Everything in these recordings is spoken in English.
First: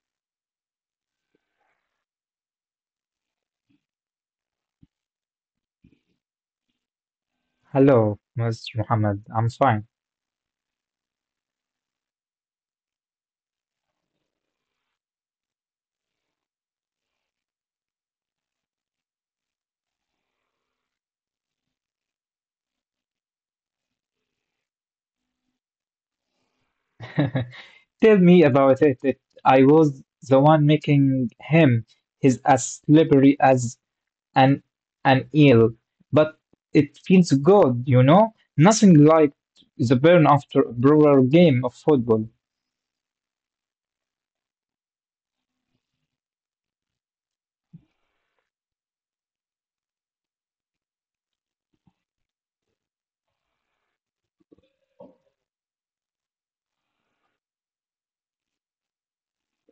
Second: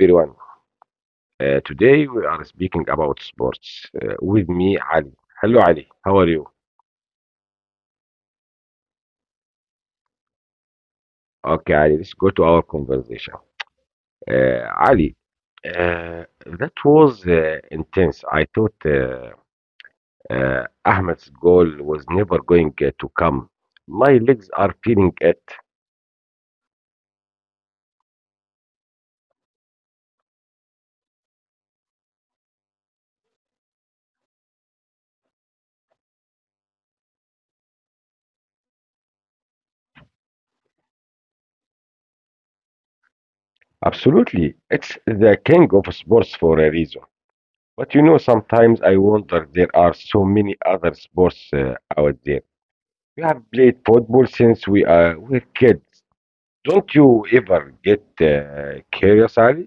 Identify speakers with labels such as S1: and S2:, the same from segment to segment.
S1: everyone. Today we are speaking about sports with me, Ali. Hello, Ali. How are you?
S2: Hello, Mr. Muhammad. I'm fine.
S1: Okay, Ali, let's go to our conversation. Ali, uh, that was intense. I thought Ahmed's goal was never going to come. My legs are feeling it.
S2: Tell me about it. I was the one making him. He's as slippery as an an eel, but it feels good, you know? Nothing like the burn after a brutal game of football.
S1: Absolutely. It's the king of sports for a reason. But sometimes I wonder there are so many other sports out there. We have played football since we are we we're kids. Don't you ever get curious, Ali?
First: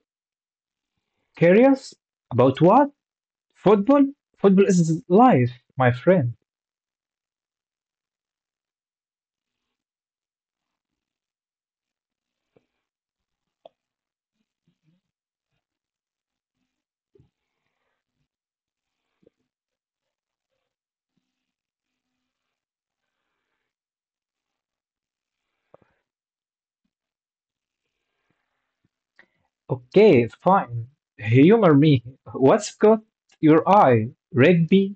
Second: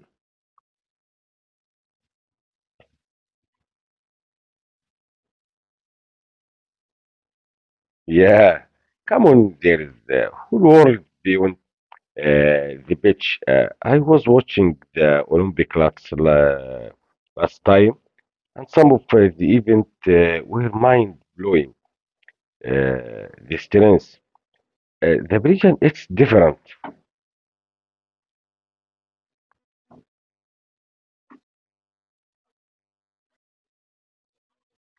S2: Curious? About what? Football? Football is life, my friend.
S1: Yeah, come on, there is the whole world beyond the beach. I was watching the Olympic last time, and some of the events were mind blowing. The strength, the region, it's different.
S2: Okay, fine. Humor me. What's caught your eye? Rugby?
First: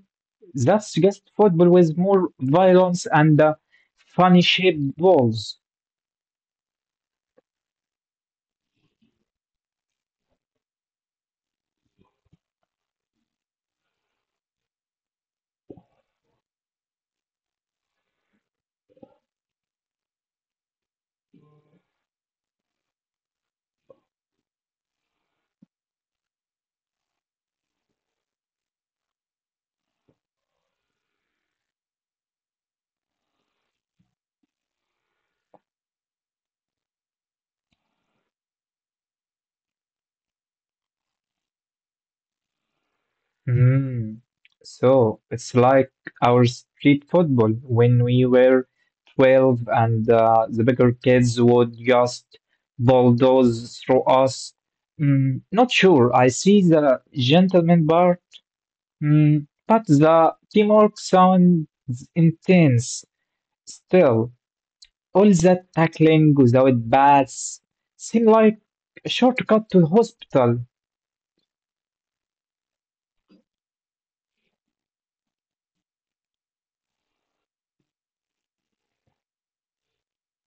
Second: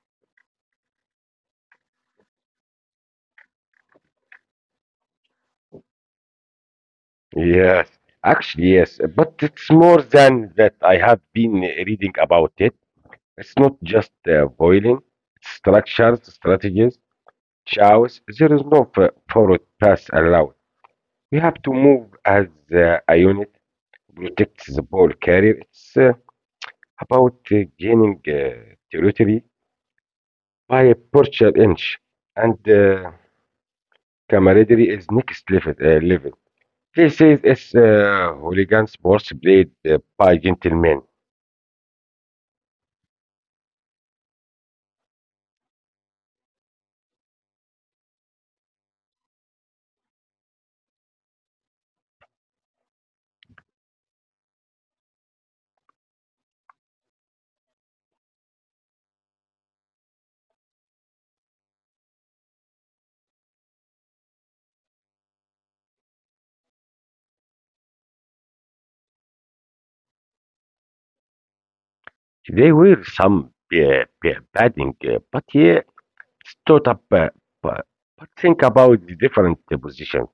S2: That's just football with more violence and funny shaped balls.
S1: Yes, actually, yes, but it's more than that. I have been reading about it. It's not just boiling, it's structures, strategies. Chaos, there is no forward pass allowed. We have to move as a unit, protect the ball carrier. It's about gaining territory by a partial inch, and camaraderie is next level. This is it's, hooligan sports played by gentlemen.
S2: Hmm. So it's like our street football when we were 12 and the bigger kids would just bulldoze through us. Not sure. I see the gentleman bar. But the teamwork sounds intense. Still, all that tackling without bats seem like a shortcut to the hospital.
S1: They were some batting, but yeah, stood up. But but think about the different positions.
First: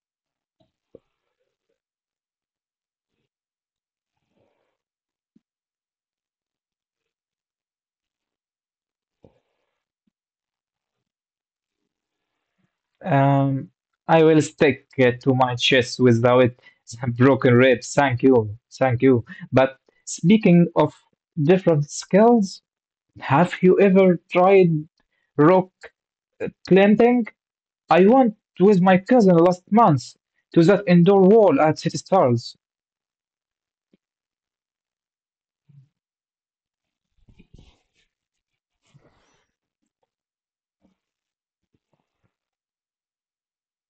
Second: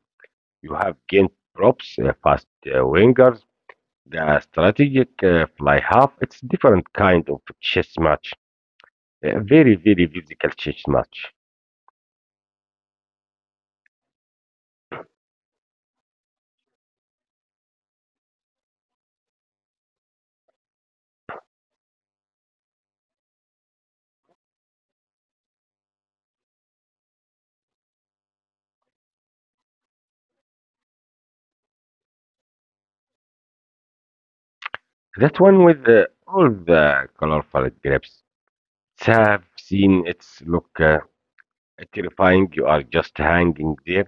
S1: You have gained props, fast wingers, the strategic fly half. It's different kind of chess match. A very, very physical chess match.
S2: Um, I will stick to my chest without some broken ribs. Thank you, thank you. But speaking of different skills, have you ever tried rock climbing? I went with my cousin last month to that indoor wall at City Stars.
S1: That one with all the colorful grapes. It's have seen it's look terrifying. You are just hanging there.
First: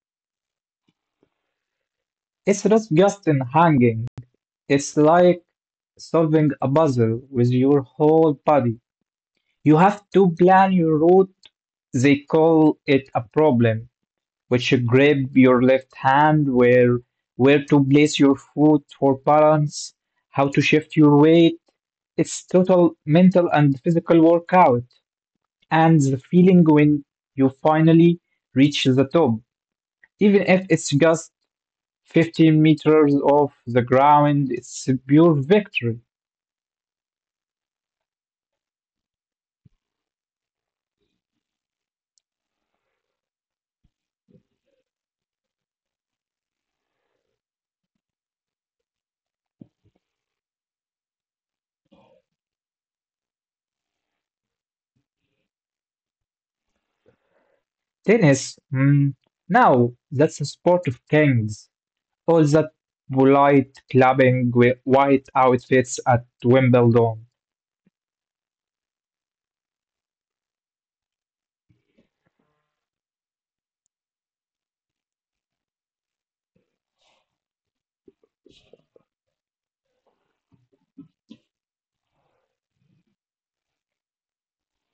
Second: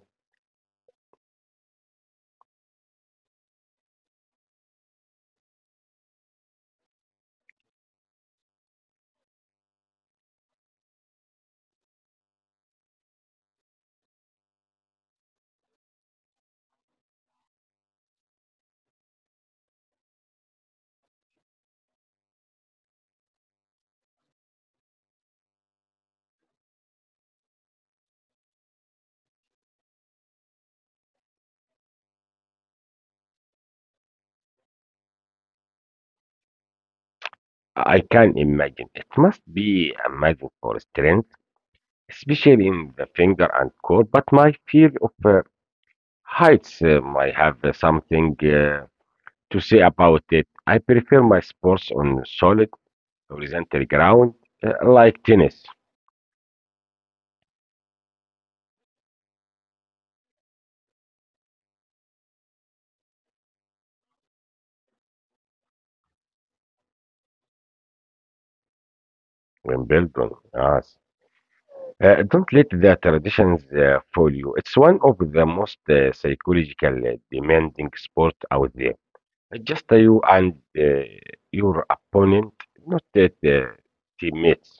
S2: It's not just in hanging, it's like solving a puzzle with your whole body. You have to plan your route. They call it a problem, which you grab your left hand, where to place your foot for balance, how to shift your weight. It's total mental and physical workout. And the feeling when you finally reach the top, even if it's just 15 meters off the ground. It's a pure victory.
S1: I can imagine. It must be amazing for strength, especially in the finger and core. But my fear of heights might have something to say about it. I prefer my sports on solid horizontal ground, like tennis,
S2: Tennis? Mm, no, that's a sport of kings. All that polite clubbing with white outfits at Wimbledon.
S1: Wimbledon. Yes. Don't let the traditions fool you. It's one of the most psychological demanding sport out there. Just you and your opponent, not that teammates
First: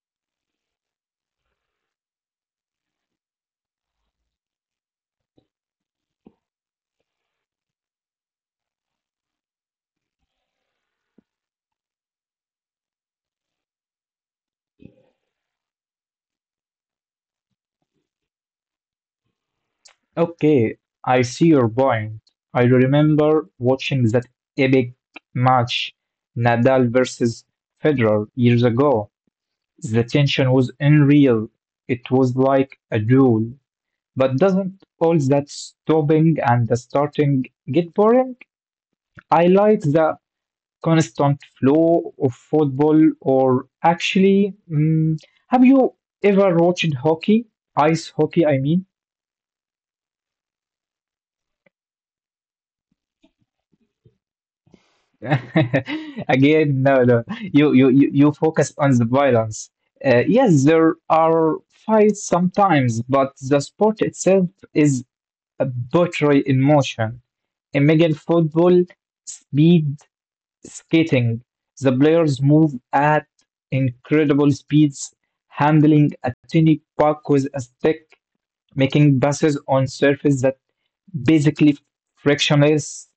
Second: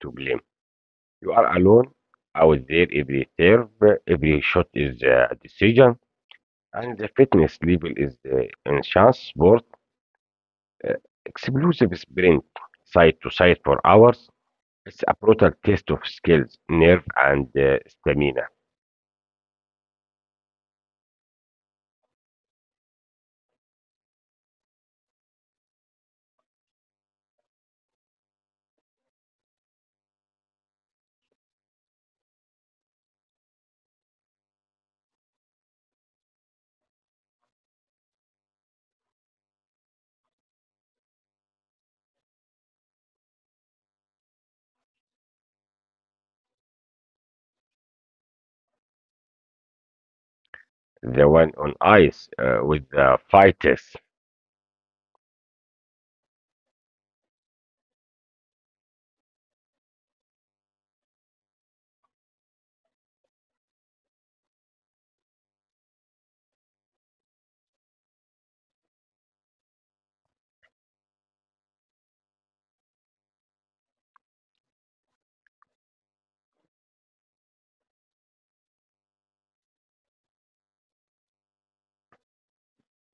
S1: to blame. You are alone out there. Every serve, every shot is a decision, and the fitness level is in chance. Uh, Explosive sprint side to side for hours. It's a brutal test of skills, nerve, and stamina.
S2: Okay, I see your point. I remember watching that epic match, Nadal versus Federer, years ago. The tension was unreal. It was like a duel. But doesn't all that stopping and the starting get boring? I like the constant flow of football. Or actually, have you ever watched hockey? Ice hockey, I mean.
S1: The one on ice with the fighters.
S2: Again, no, no. You focus on the violence. Yes, there are fights sometimes, but the sport itself is a buttery in motion. Imagine football, speed, skating. The players move at incredible speeds, handling a tiny puck with a stick, making passes on surface that basically frictionless.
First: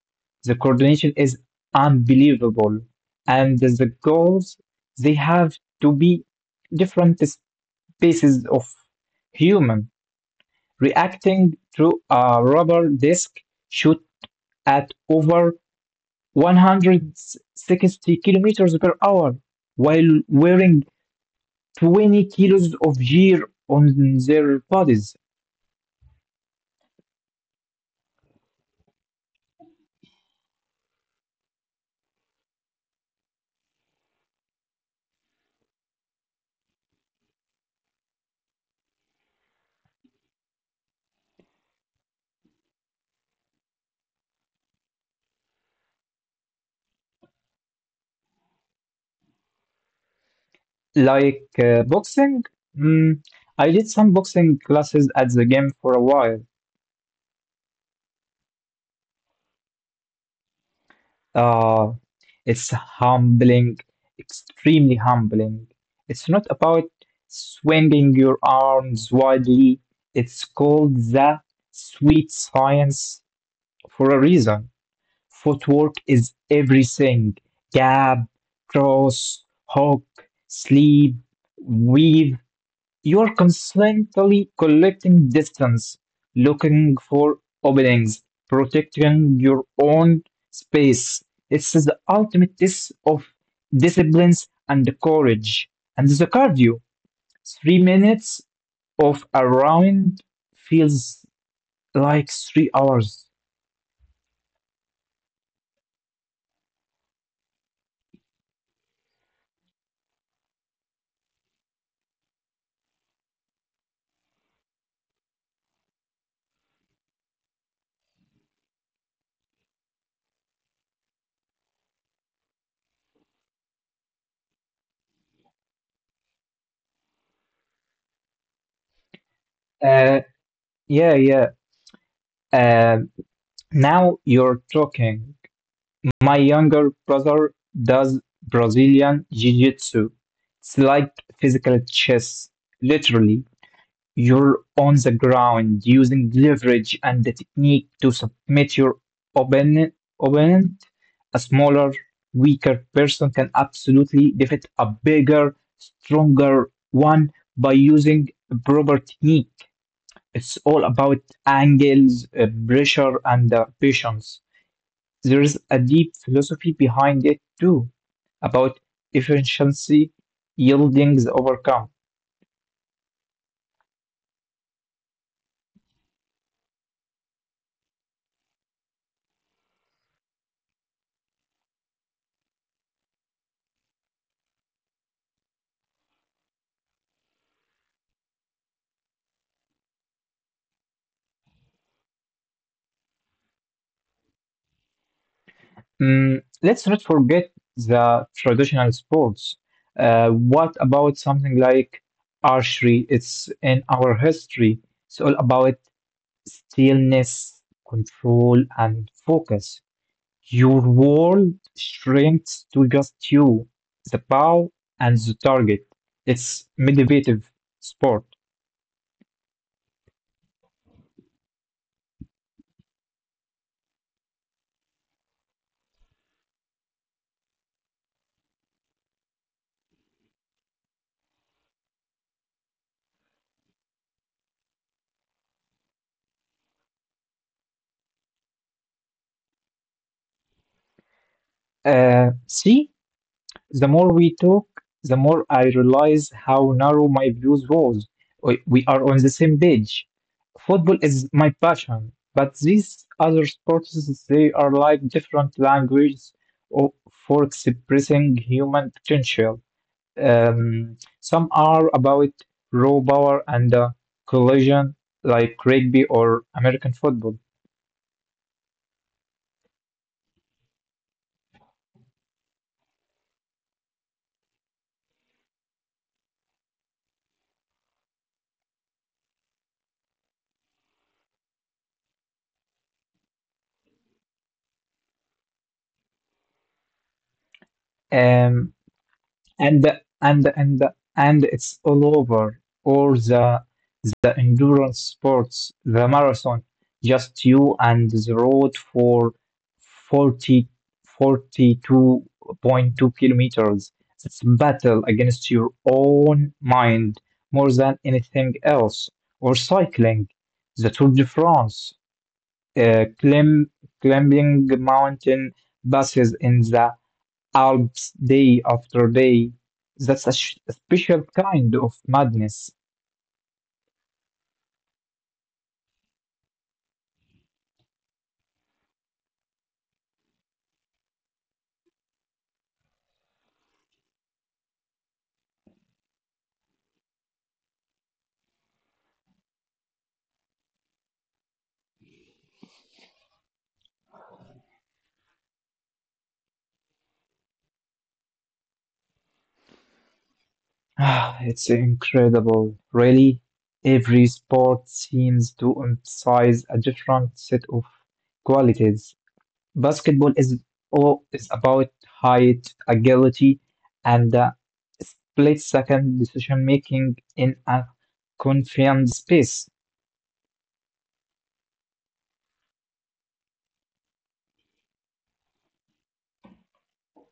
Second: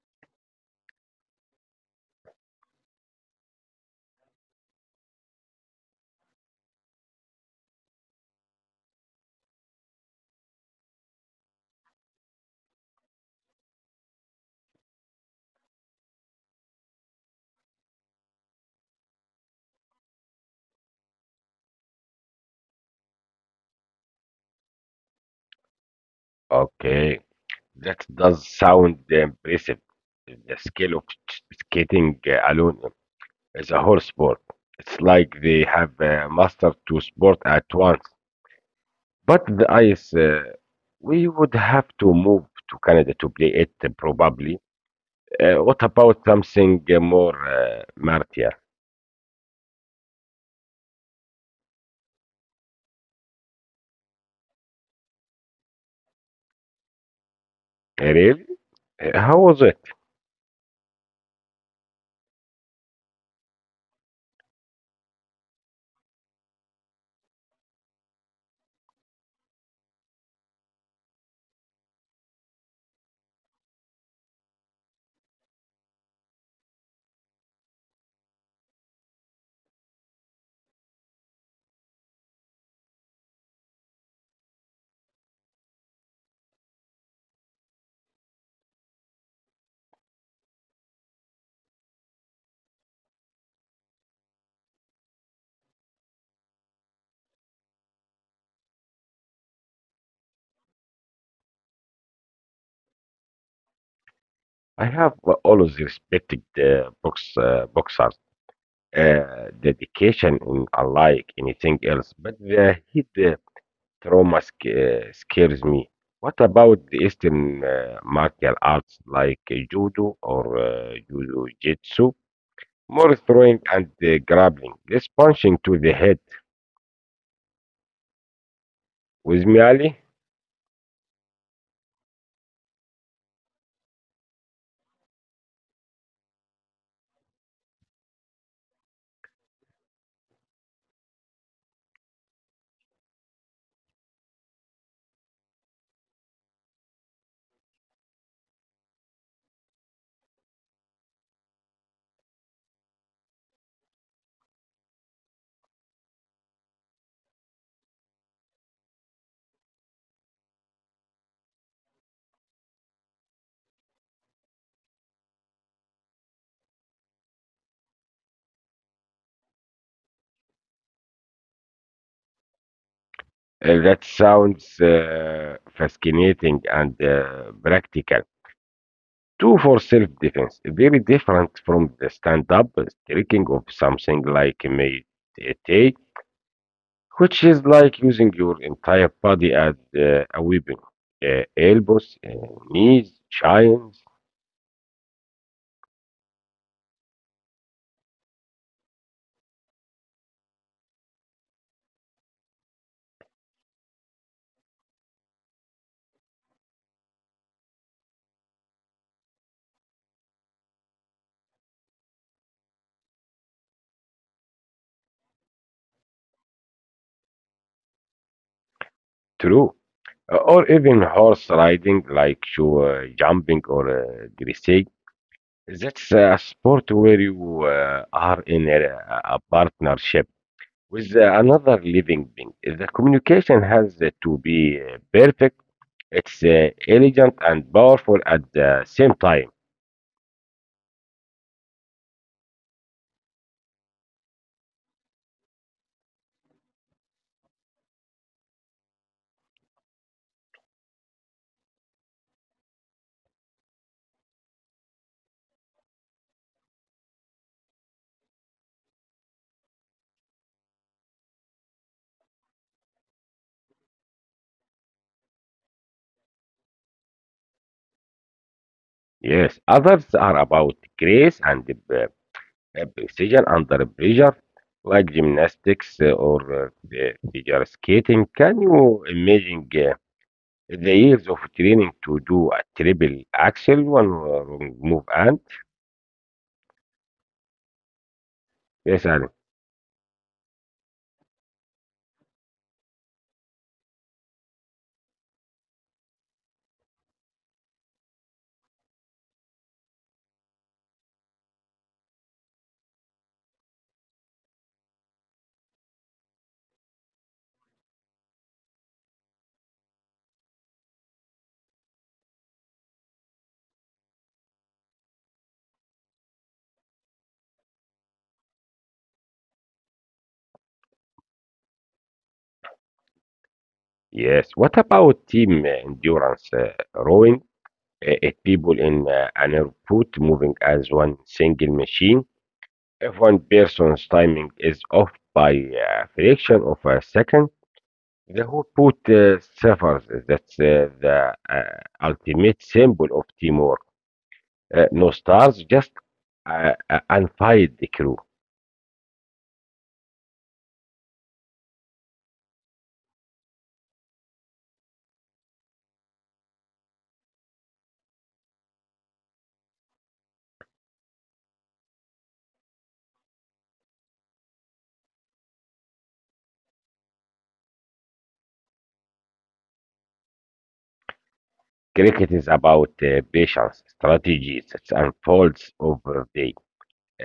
S2: The coordination is unbelievable, and the goals they have to be different species of human reacting to a rubber disc shoot at over 160 kilometers per hour while wearing 20 kilos of gear on their bodies.
S1: Okay, that does sound impressive. The skill of skating alone is a whole sport. It's like they have mastered two sports at once. But the ice, we would have to move to Canada to play it probably. What about something more martial?
S2: Like boxing. Mm, I did some boxing classes at the gym for a while.
S1: Really? How was it?
S2: Uh, it's humbling, extremely humbling. It's not about swinging your arms widely, it's called the sweet science for a reason. Footwork is everything. Gap, cross, hook, sleep, weave. You're constantly collecting distance, looking for openings, protecting your own space. It's the ultimate test of disciplines and courage. And the cardio, 3 minutes of a round feels like 3 hours.
S1: I have always respected boxers' dedication in unlike anything else, but the heat trauma scares me. What about the Eastern martial arts like judo or jiu-jitsu? More throwing and grappling, less punching to the head. With me, Ali?
S2: Uh, yeah, yeah. Um, Now you're talking. My younger brother does Brazilian Jiu-Jitsu. It's like physical chess. Literally, you're on the ground using leverage and the technique to submit your opponent. opponent. A smaller, weaker person can absolutely defeat a bigger, stronger one by using proper technique. It's all about angles, pressure, and patience. There is a deep philosophy behind it too, about efficiency yielding the overcome.
S1: That sounds fascinating and practical. Two for self-defense, very different from the stand-up tricking of something like Meitei, which is like using your entire body as a weapon. Elbows, knees, shins,
S2: Let's not forget the traditional sports. What about something like archery? It's in our history. It's all about stillness, control, and focus. Your world shrinks to just you, the bow, and the target. It's meditative sport.
S1: true. Or even horse riding, like you jumping or dressage. That's a sport where you are in a partnership with the another living being. The communication has to be perfect. It's elegant and powerful at the same time.
S2: See, the more we talk, the more I realize how narrow my views was. We are on the same page. Football is my passion, but these other sports, they are like different languages o- for expressing human potential. Some are about raw power and collision, like rugby or American football.
S1: Yes, others are about grace and uh, precision under pressure, like gymnastics or the figure skating. Can you imagine the years of training to do a triple axel, one wrong move, and
S2: Um,
S1: yes, and
S2: and and and and it's all over. Or the endurance sports, the marathon, just you and the road for 40, 42.2 kilometers. It's battle against your own mind more than anything else. Or cycling, the Tour de France, uh, climb, climbing mountain passes in the Alps day after day. That's a special kind of madness.
S1: yes. What about team endurance rowing? It people in an airport moving as one single machine. If one person's timing is off by a fraction of a second, the whole boat suffers. That's the ultimate symbol of teamwork. No stars, just unfired crew.
S2: Ah, it's incredible, really. Every sport seems to emphasize a different set of qualities. Basketball is all is about height, agility, and split-second decision making in a confined space.
S1: Cricket is about patience, strategies, it unfolds over day,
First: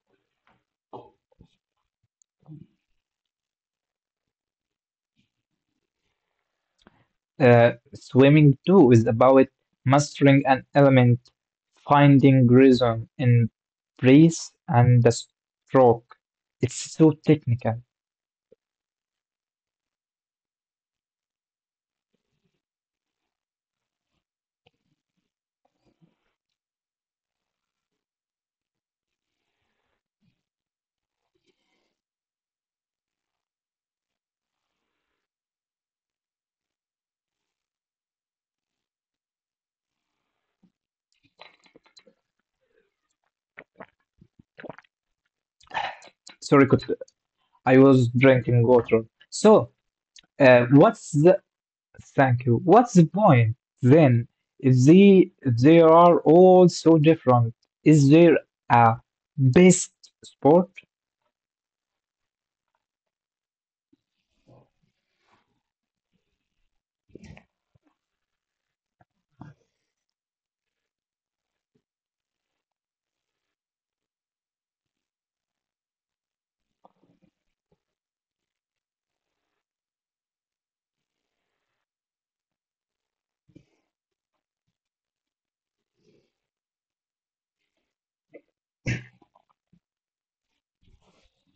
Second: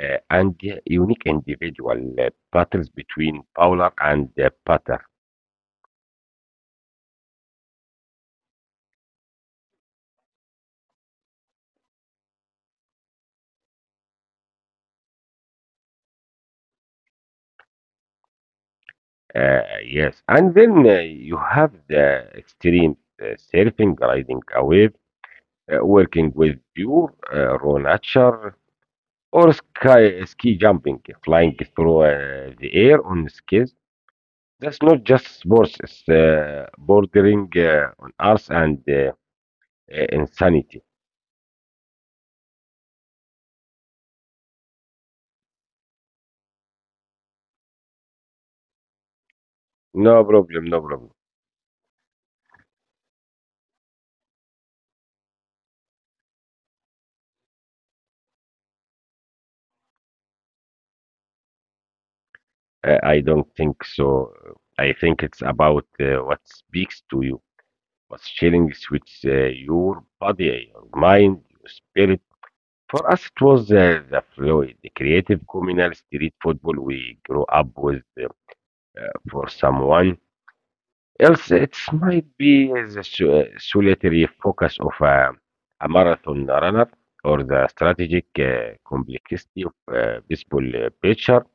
S1: and unique individual battles between bowler and batter.
S2: Swimming too is about mastering an element, finding rhythm in breath and the stroke. It's so technical.
S1: Yes, and then you have the extreme surfing, riding a wave, working with pure raw nature, or sky, ski jumping, flying through the air on skis. That's not just sports, it's bordering on arts and insanity.
S2: Sorry, could I was drinking water. So,
S1: No problem, no problem.
S2: what's the thank you. What's the point then if they are all so different? Is there a best sport?
S1: I don't think so. I think it's about what speaks to you. Was sharing sweets your body, your mind, your spirit. For us, it was the fluid, the creative communal street football we grew up with. For someone else, it might be the solitary focus of a marathon runner or the strategic complexity of a baseball pitcher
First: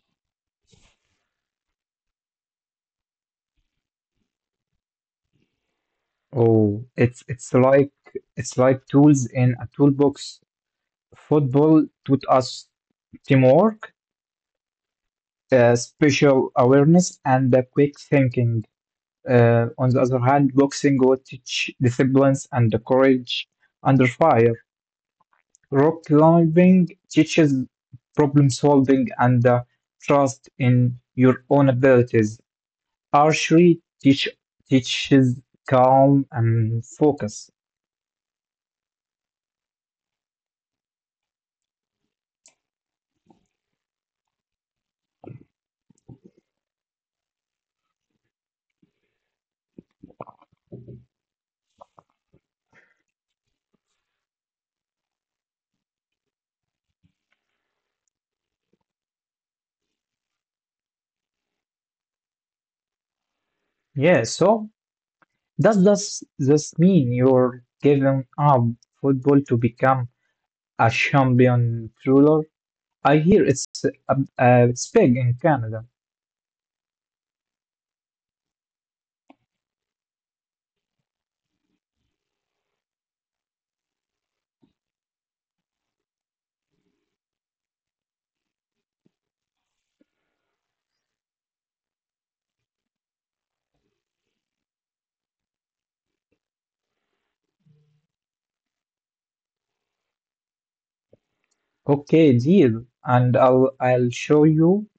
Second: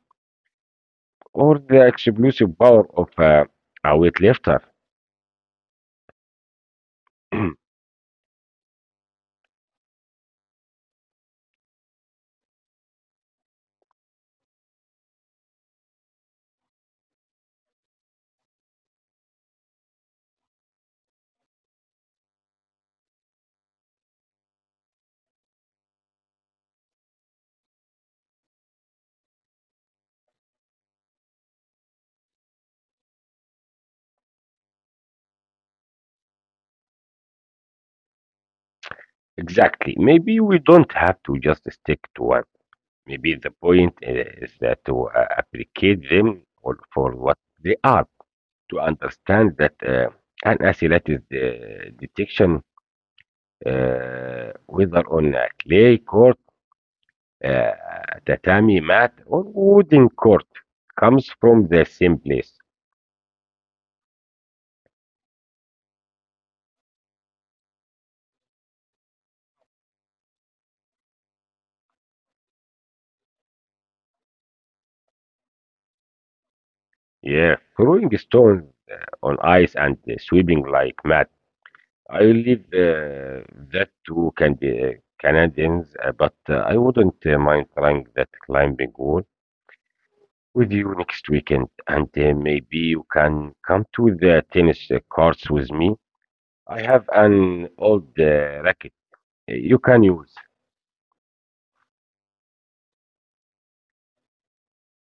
S1: or the explosive power of a weightlifter.
S2: Oh, it's it's like it's like tools in a toolbox. Football taught us teamwork, spatial awareness, and the quick thinking. On the other hand, boxing will teach disciplines and the courage under fire. Rock climbing teaches problem solving and trust in your own abilities. Archery teaches calm and focus.
S1: Exactly. Maybe we don't have to just stick to one. Maybe the point is that to appreciate them or for what they are, to understand that an asset is detection, whether on a clay court, uh, tatami mat, or wooden court, comes from the same place.
S2: Yeah, so does this mean you're giving up football to become a champion thriller? I hear it's a it's big in Canada.
S1: Yeah, throwing stones on ice and sweeping like mad. I leave that to can be Canadians, but I wouldn't mind trying that climbing wall with you next weekend, and maybe you can come to the tennis courts with me. I have an old racket you can use.
S2: Okay, deal, and I'll show you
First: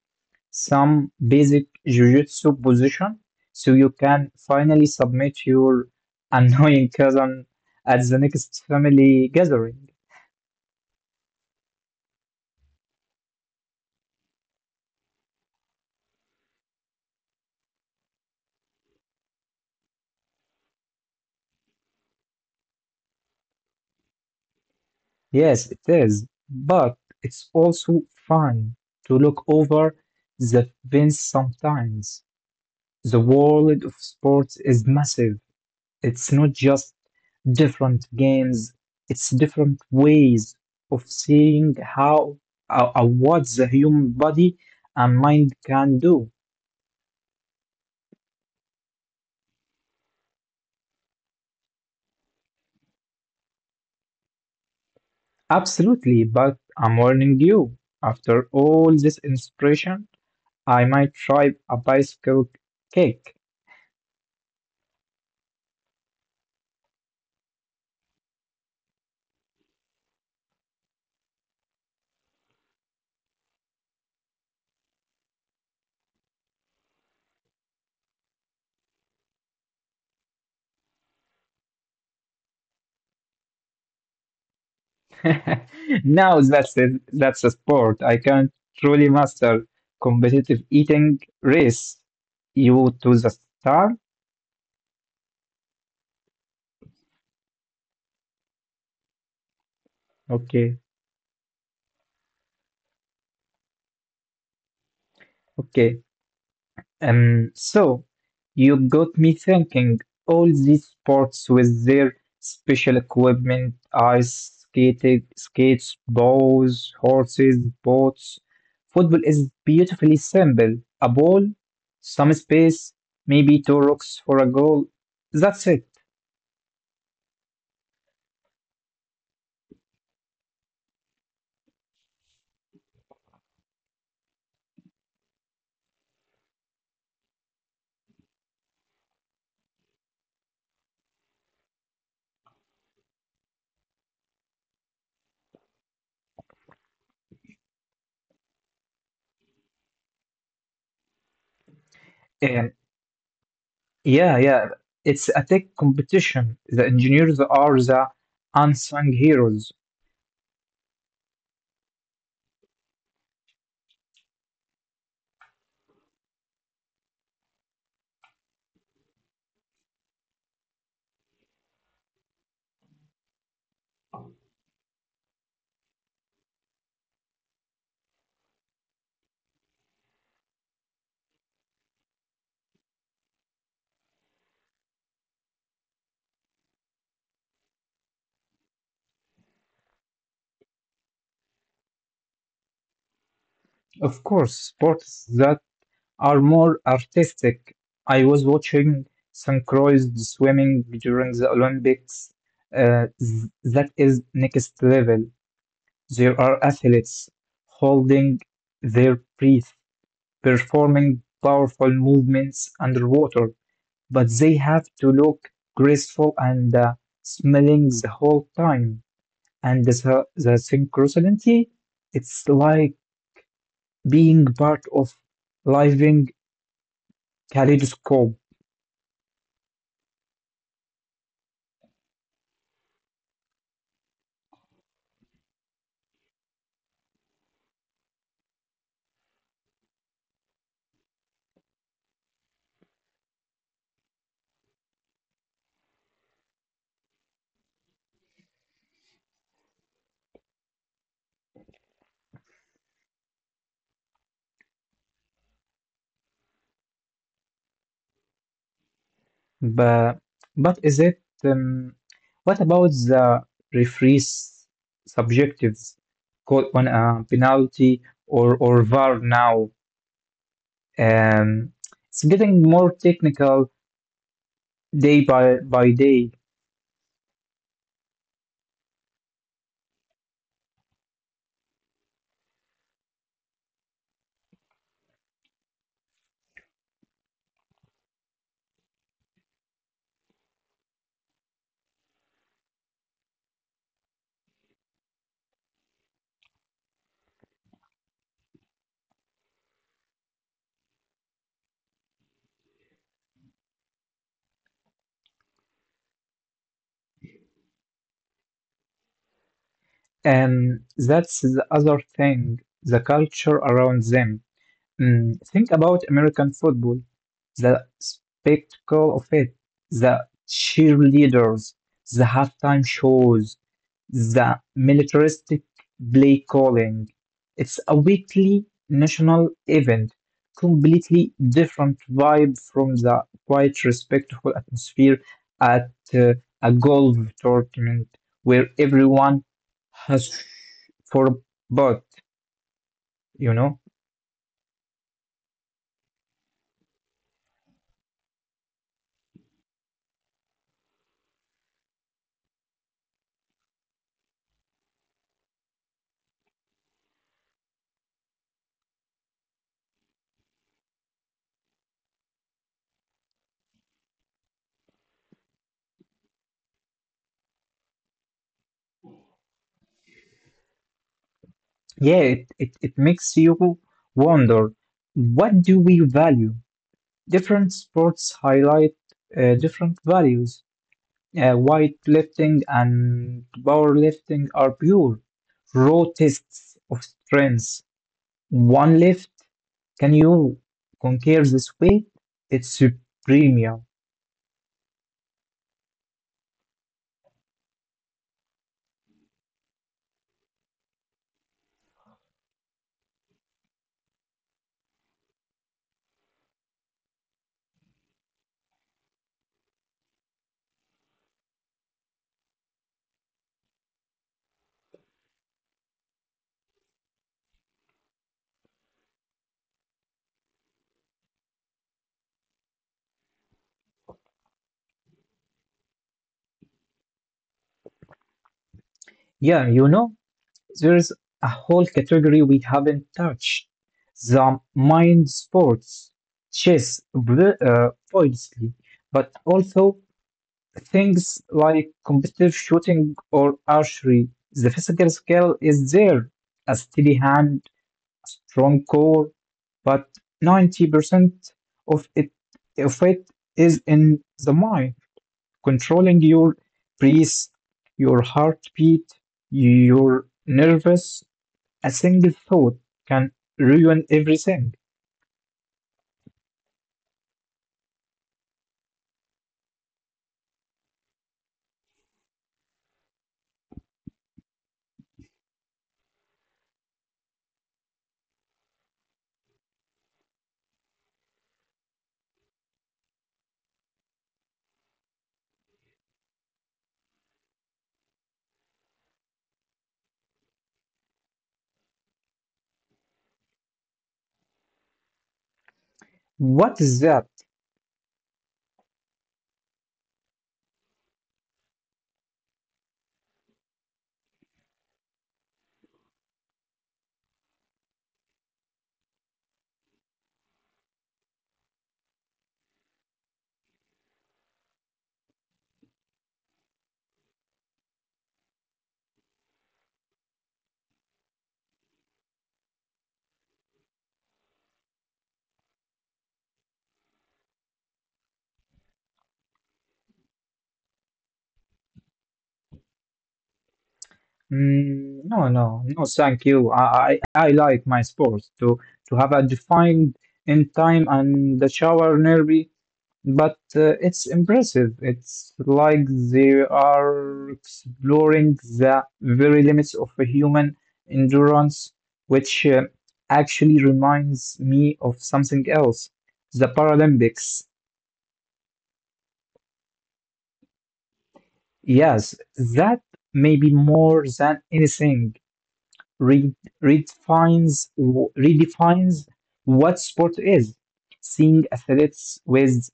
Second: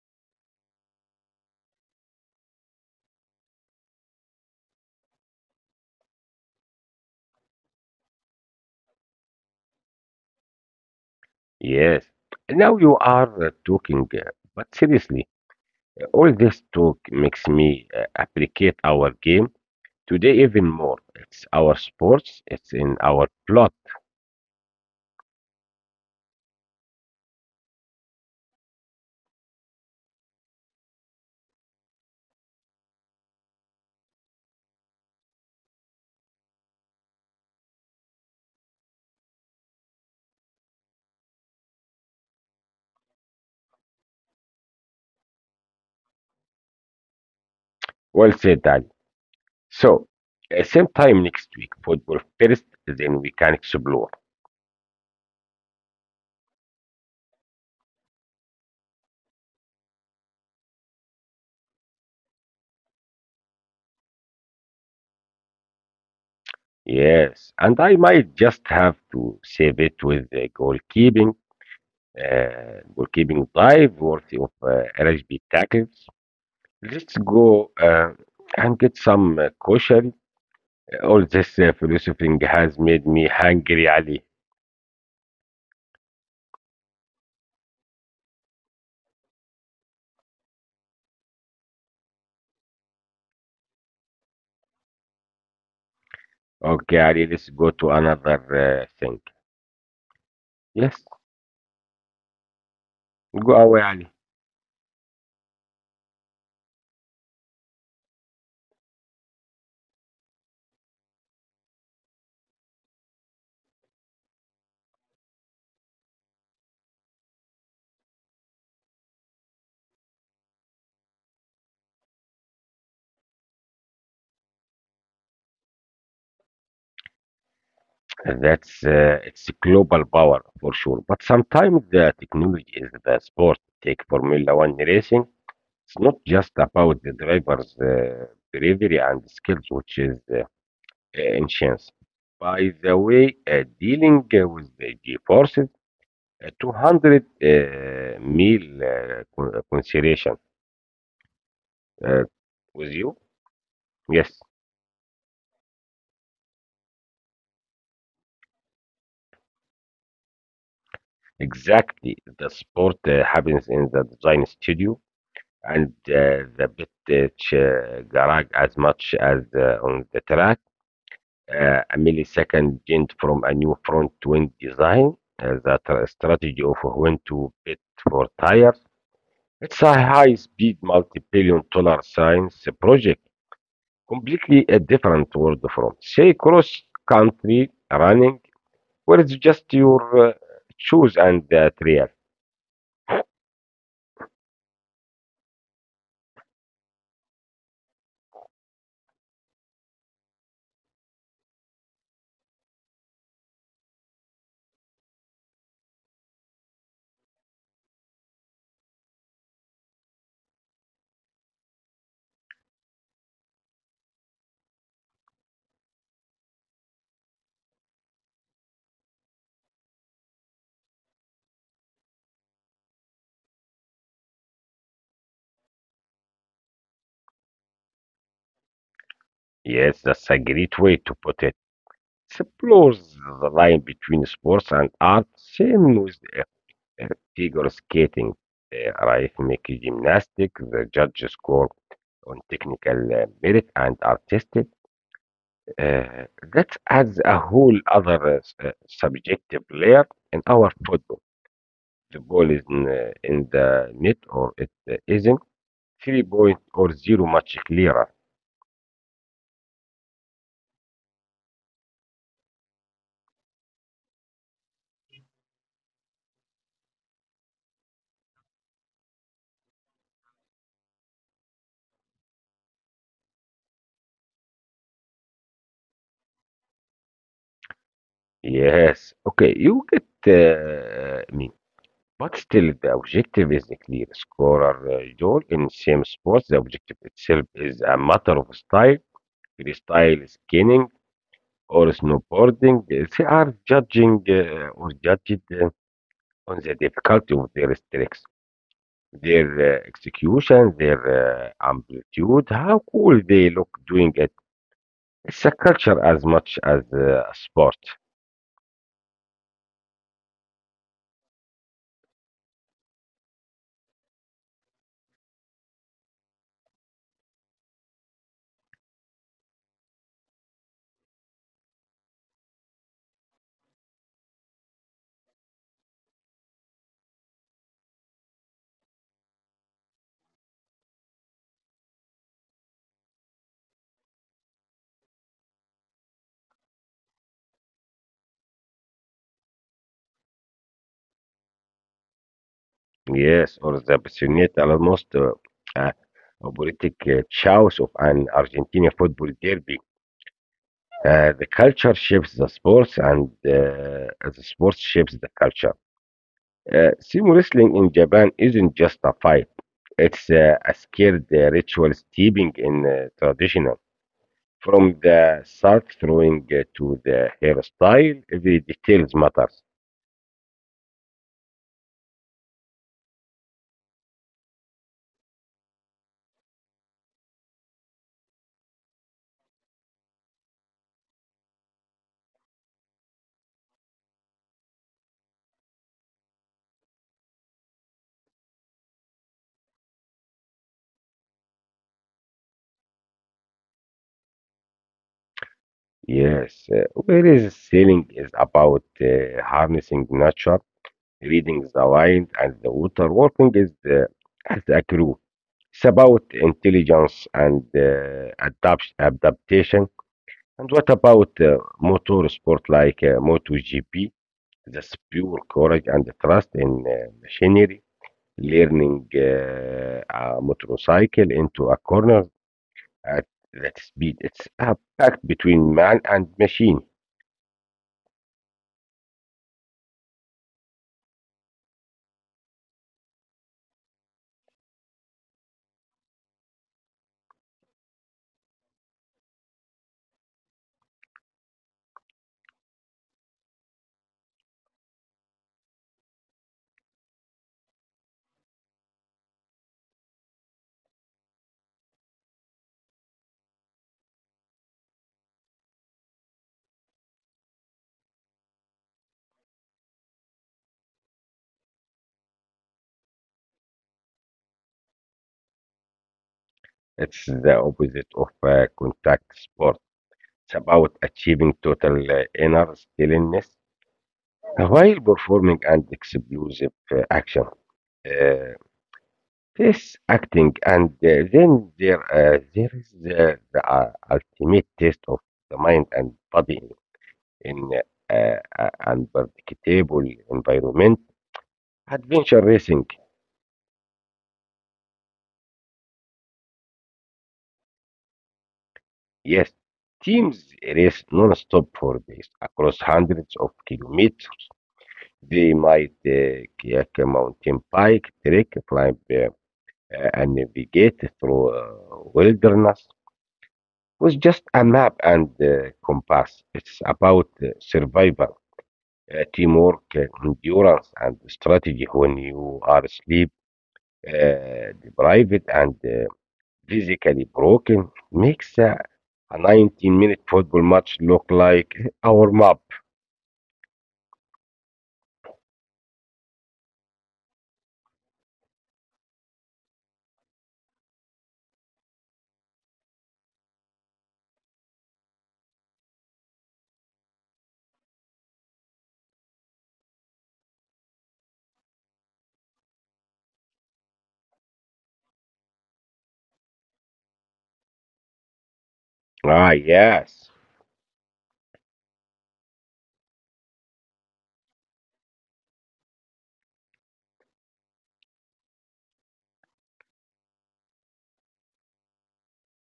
S2: some basic jujitsu position so you can finally submit your annoying cousin at the next family gathering.
S1: Yes. Now you are talking, but seriously, all this talk makes me appreciate our game today even more. It's our sports, it's in our plot.
S2: Yes, it is, but it's also fun to look over the fence sometimes. The world of sports is massive. It's not just different games, it's different ways of seeing how what the human body and mind can do.
S1: Well said, Ali. So, same time next week, football first, then we can explore.
S2: Absolutely, but I'm warning you. After all this inspiration, I might try a bicycle kick.
S1: Yes, and I might just have to save it with the goalkeeping dive worthy of LHB tackles. Let's go and get some kosher. All this philosophizing has made me hungry, Ali.
S2: Now that's a sport I can't truly master. Competitive eating, race you to the star?
S1: Okay, Ali, let's go to another thing.
S2: Okay,
S1: Yes, go away, Ali.
S2: okay. So you got me thinking, all these sports with their special equipment, ice skating, skates, bows, horses, boats. Football is beautifully simple. A ball, some space, maybe two rocks for a goal. That's it.
S1: That's it's global power for sure, but sometimes the technology is the sport. Take Formula One racing. It's not just about the driver's bravery and skills, which is ancient. By the way, dealing with the forces, 200 meal consideration uh,
S2: And
S1: with you. Yes,
S2: yeah, yeah, it's a tech competition. The engineers are the unsung heroes.
S1: exactly. The sport happens in the design studio and the pit garage as much as on the track. A millisecond gained from a new front wing design, the strategy of when to pit for tires. It's a high speed multi billion dollar science project, completely a different world from, say, cross country running, where it's just your shoes and the trail.
S2: Of course, sports that are more artistic. I was watching synchronized swimming during the Olympics. That is next level. There are athletes holding their breath, performing powerful movements underwater, but they have to look graceful and smiling the whole time. And the synchronicity, it's like being part of living kaleidoscope.
S1: Yes, that's a great way to put it. Explores the line between sports and art, same with uh, figure skating, rhythmic gymnastics. The judges score on technical merit and artistic. Uh, that adds a whole other subjective layer in our football. The ball is in the net or it isn't. Three point or zero much clearer.
S2: But but is it What about the referees subjectives caught on a penalty or VAR now? Um, it's getting more technical day by day.
S1: Yes. Okay, you get me. But still, the objective is clear. Scorer goal in same sports, the objective itself is a matter of style, freestyle skiing or snowboarding. They are judging or judged on the difficulty of their tricks, their execution, their amplitude, how cool they look doing it. It's a culture as much as a sport.
S2: And that's the other thing, the culture around them. Think about American football, the spectacle of it, the cheerleaders, the halftime shows, the militaristic play calling. It's a weekly national event, completely different vibe from the quite respectful atmosphere at a golf tournament where everyone has for, but you know
S1: Yes, or the passionate, almost uh, operatic chaos of an Argentina football derby. The culture shapes the sports, and the sports shapes the culture. Sumo wrestling in Japan isn't just a fight; it's a scared ritual steeping in traditional. From the salt throwing to the hairstyle, every details matters.
S2: yeah it, it makes you wonder, what do we value? Different sports highlight different values. Weight lifting and powerlifting are pure raw tests of strength. One lift, can you conquer this weight? It's premium.
S1: Yes, whereas sailing is about harnessing nature reading the wind and the water, working is as a crew. It's about intelligence and adaptation. And what about motor sport like MotoGP? That's pure courage and trust in machinery. Learning a motorcycle into a corner at that speed. It's a pact between man and machine.
S2: Yeah, there's a whole category we haven't touched. The mind sports, chess, obviously, but also things like competitive shooting or archery. The physical skill is there, a steady hand, strong core, but 90% of it of it is in the mind, controlling your breath, your heartbeat, your nervous. A single thought can ruin everything.
S1: It's the opposite of contact sport. It's about achieving total inner stillness while performing an explosive action. Uh, this acting, and then there is the ultimate test of the mind and body in unpredictable environment. Adventure racing,
S2: What is that?
S1: yes. Teams race non-stop for days across hundreds of kilometers. They might kayak, mountain bike, trek, climb and navigate through wilderness with just a map and compass. It's about survival, teamwork, endurance, and strategy when you are sleep deprived and physically broken. Makes a 19-minute football match look like a warm up.
S2: Mm, no, no, no, thank you. I like my sports to have a defined in time and the shower nearby. But it's impressive. It's like they are exploring the very limits of a human endurance, which actually reminds me of something else. The Paralympics.
S1: Ah, yes,
S2: Yes, that maybe more than anything re redefines redefines what sport is. Seeing athletes with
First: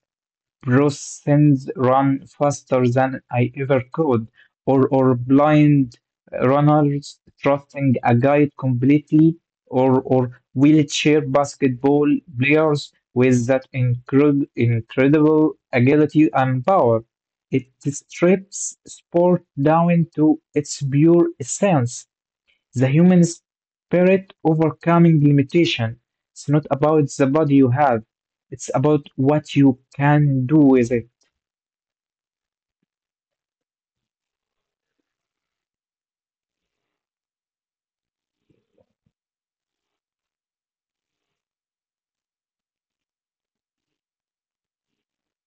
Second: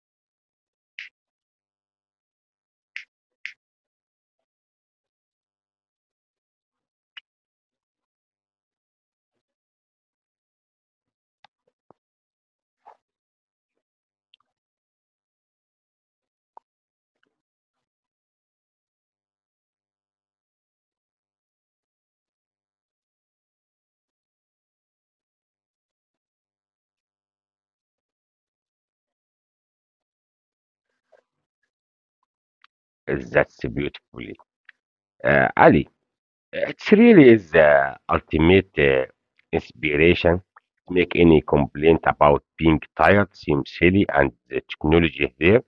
S2: Bruce sends run faster than I ever could, or blind runners trusting a guide completely, or wheelchair basketball players with that incredible agility and power. It strips sport down to its pure essence. The human spirit overcoming limitation. It's not about the body you have. It's about what you can do with it.
S1: that's beautifully. Ali, it really is the ultimate inspiration. Make any complaint about being tired seems silly, and the technology there,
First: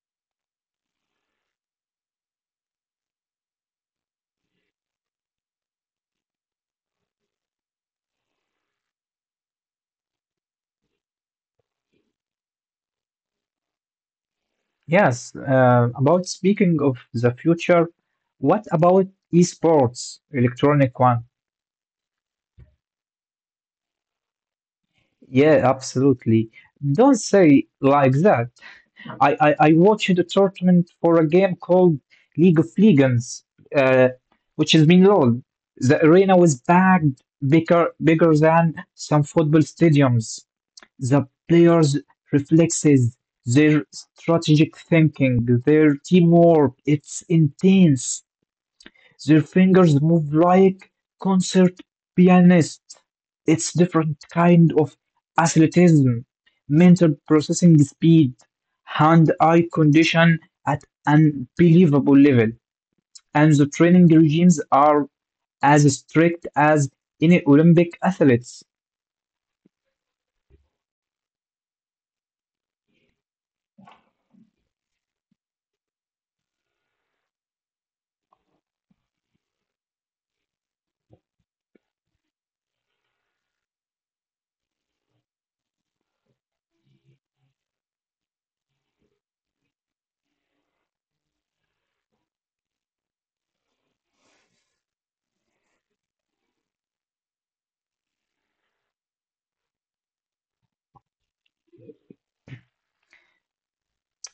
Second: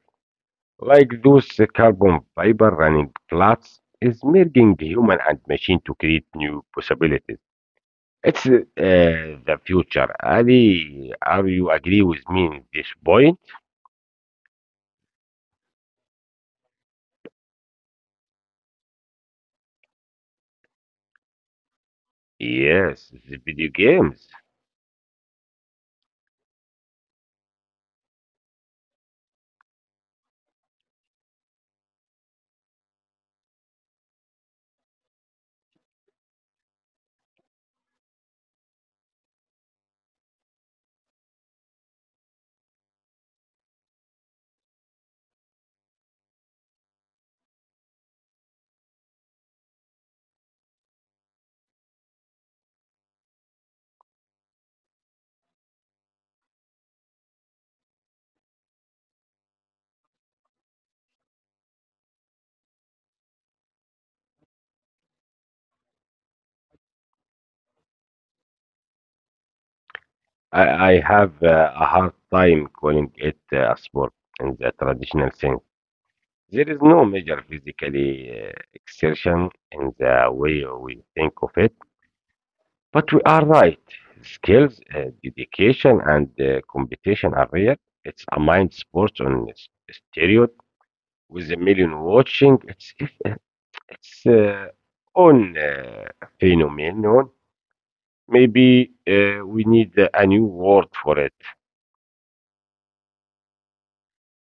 S1: like those carbon fiber running clots, is merging human and machine to create new possibilities. It's the future. Ali, are you agree with me in this point?
S2: Yes, about speaking of the future, what about esports, electronic one?
S1: Yes, the video games.
S2: Yeah, absolutely. Don't say like that. I watched a tournament for a game called League of Legends, uh, which has been LOL. The arena was packed bigger than some football stadiums. The players' reflexes, their strategic thinking, their teamwork, it's intense. Their fingers move like concert pianists. It's different kind of athleticism, mental processing speed, hand-eye condition at unbelievable level, and the training regimes are as strict as any Olympic athletes.
S1: I, I have a hard time calling it a sport in the traditional sense. There is no major physical exertion in the way we think of it, but we are right. Skills, dedication, and competition are real. It's a mind sport on stereo with a million watching. It's own phenomenon. Maybe we need a new word for it.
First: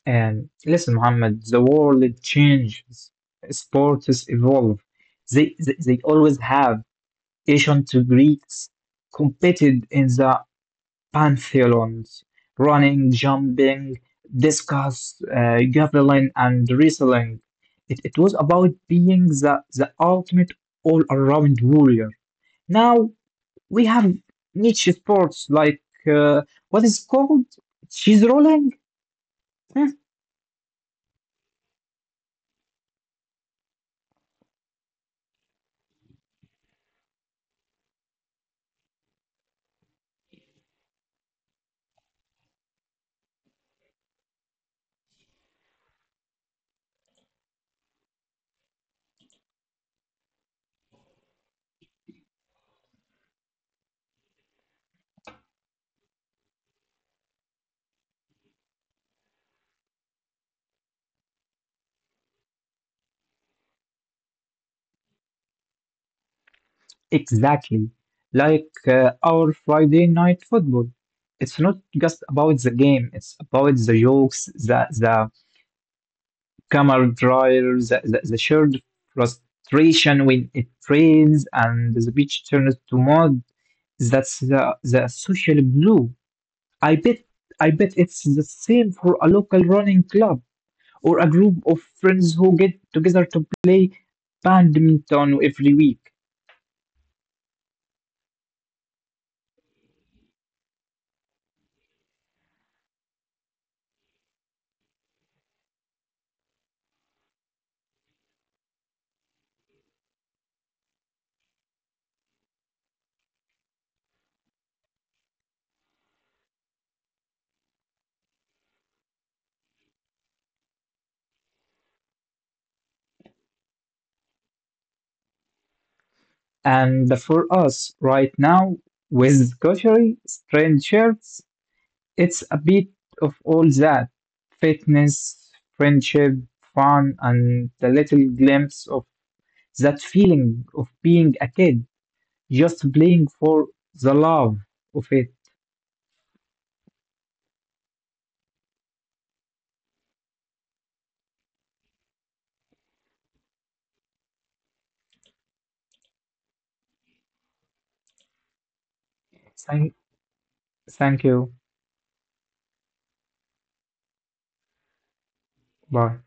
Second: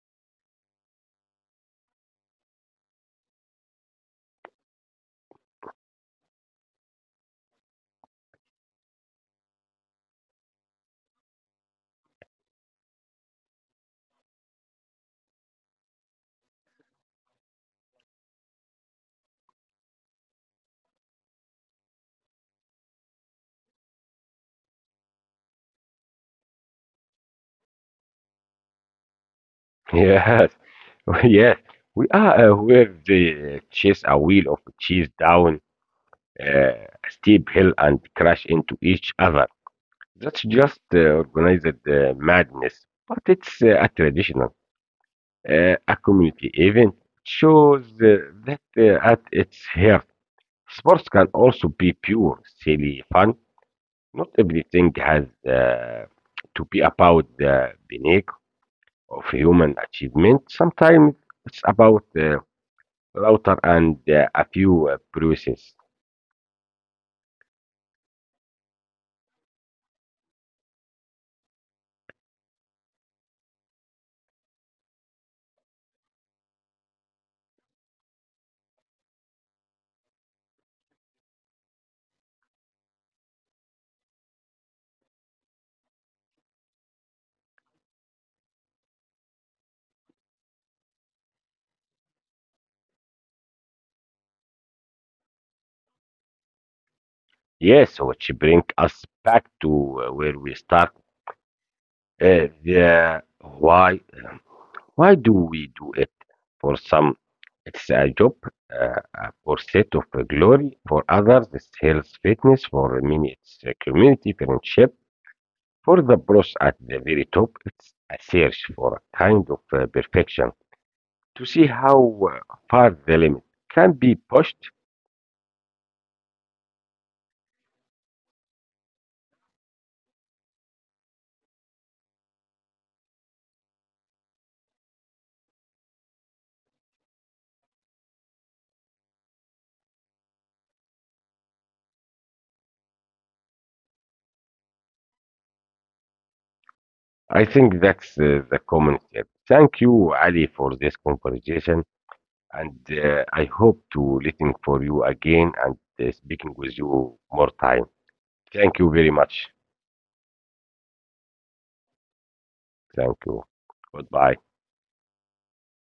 S2: And listen, Muhammad, the world changes, sports evolve. They always have. Ancient Greeks competed in the Pantheons: running, jumping, discus, javelin, and wrestling. It was about being the ultimate all-around warrior. Now we have niche sports like uh, what is called cheese rolling? Hmm.
S1: Yes, yes. We are aware they chase a wheel of cheese down steep hill and crash into each other. That's just organized madness, but it's a traditional, a community event. It shows that at its heart, sports can also be pure, silly fun. Not everything has to be about the pinnacle of human achievement. Sometimes it's about router and a few bruises.
S2: Exactly, like our Friday night football. It's not just about the game, it's about the jokes, the camaraderie, the shared frustration when it rains and the beach turns to mud. That's the social glue. I bet I bet it's the same for a local running club or a group of friends who get together to play badminton every week.
S1: Yes, which bring us back to where we start. The um, why do we do it? For some, it's a job, a pursuit of glory. For others, it's health, fitness. For many, it's a community, friendship. For the boss at the very top, it's a search for a kind of perfection to see how far the limit can be pushed.
S2: And for us right now, with cushy, strange shirts, it's a bit of all that, fitness, friendship, fun, and the little glimpse of that feeling of being a kid, just playing for the love of it.
S1: I think that's the common thread. Thank you, Ali, for this conversation. And I hope to listen for you again and speaking with you more time. Thank you very much.
S2: Thank, thank you.
S1: Thank you. Goodbye.
S2: Bye.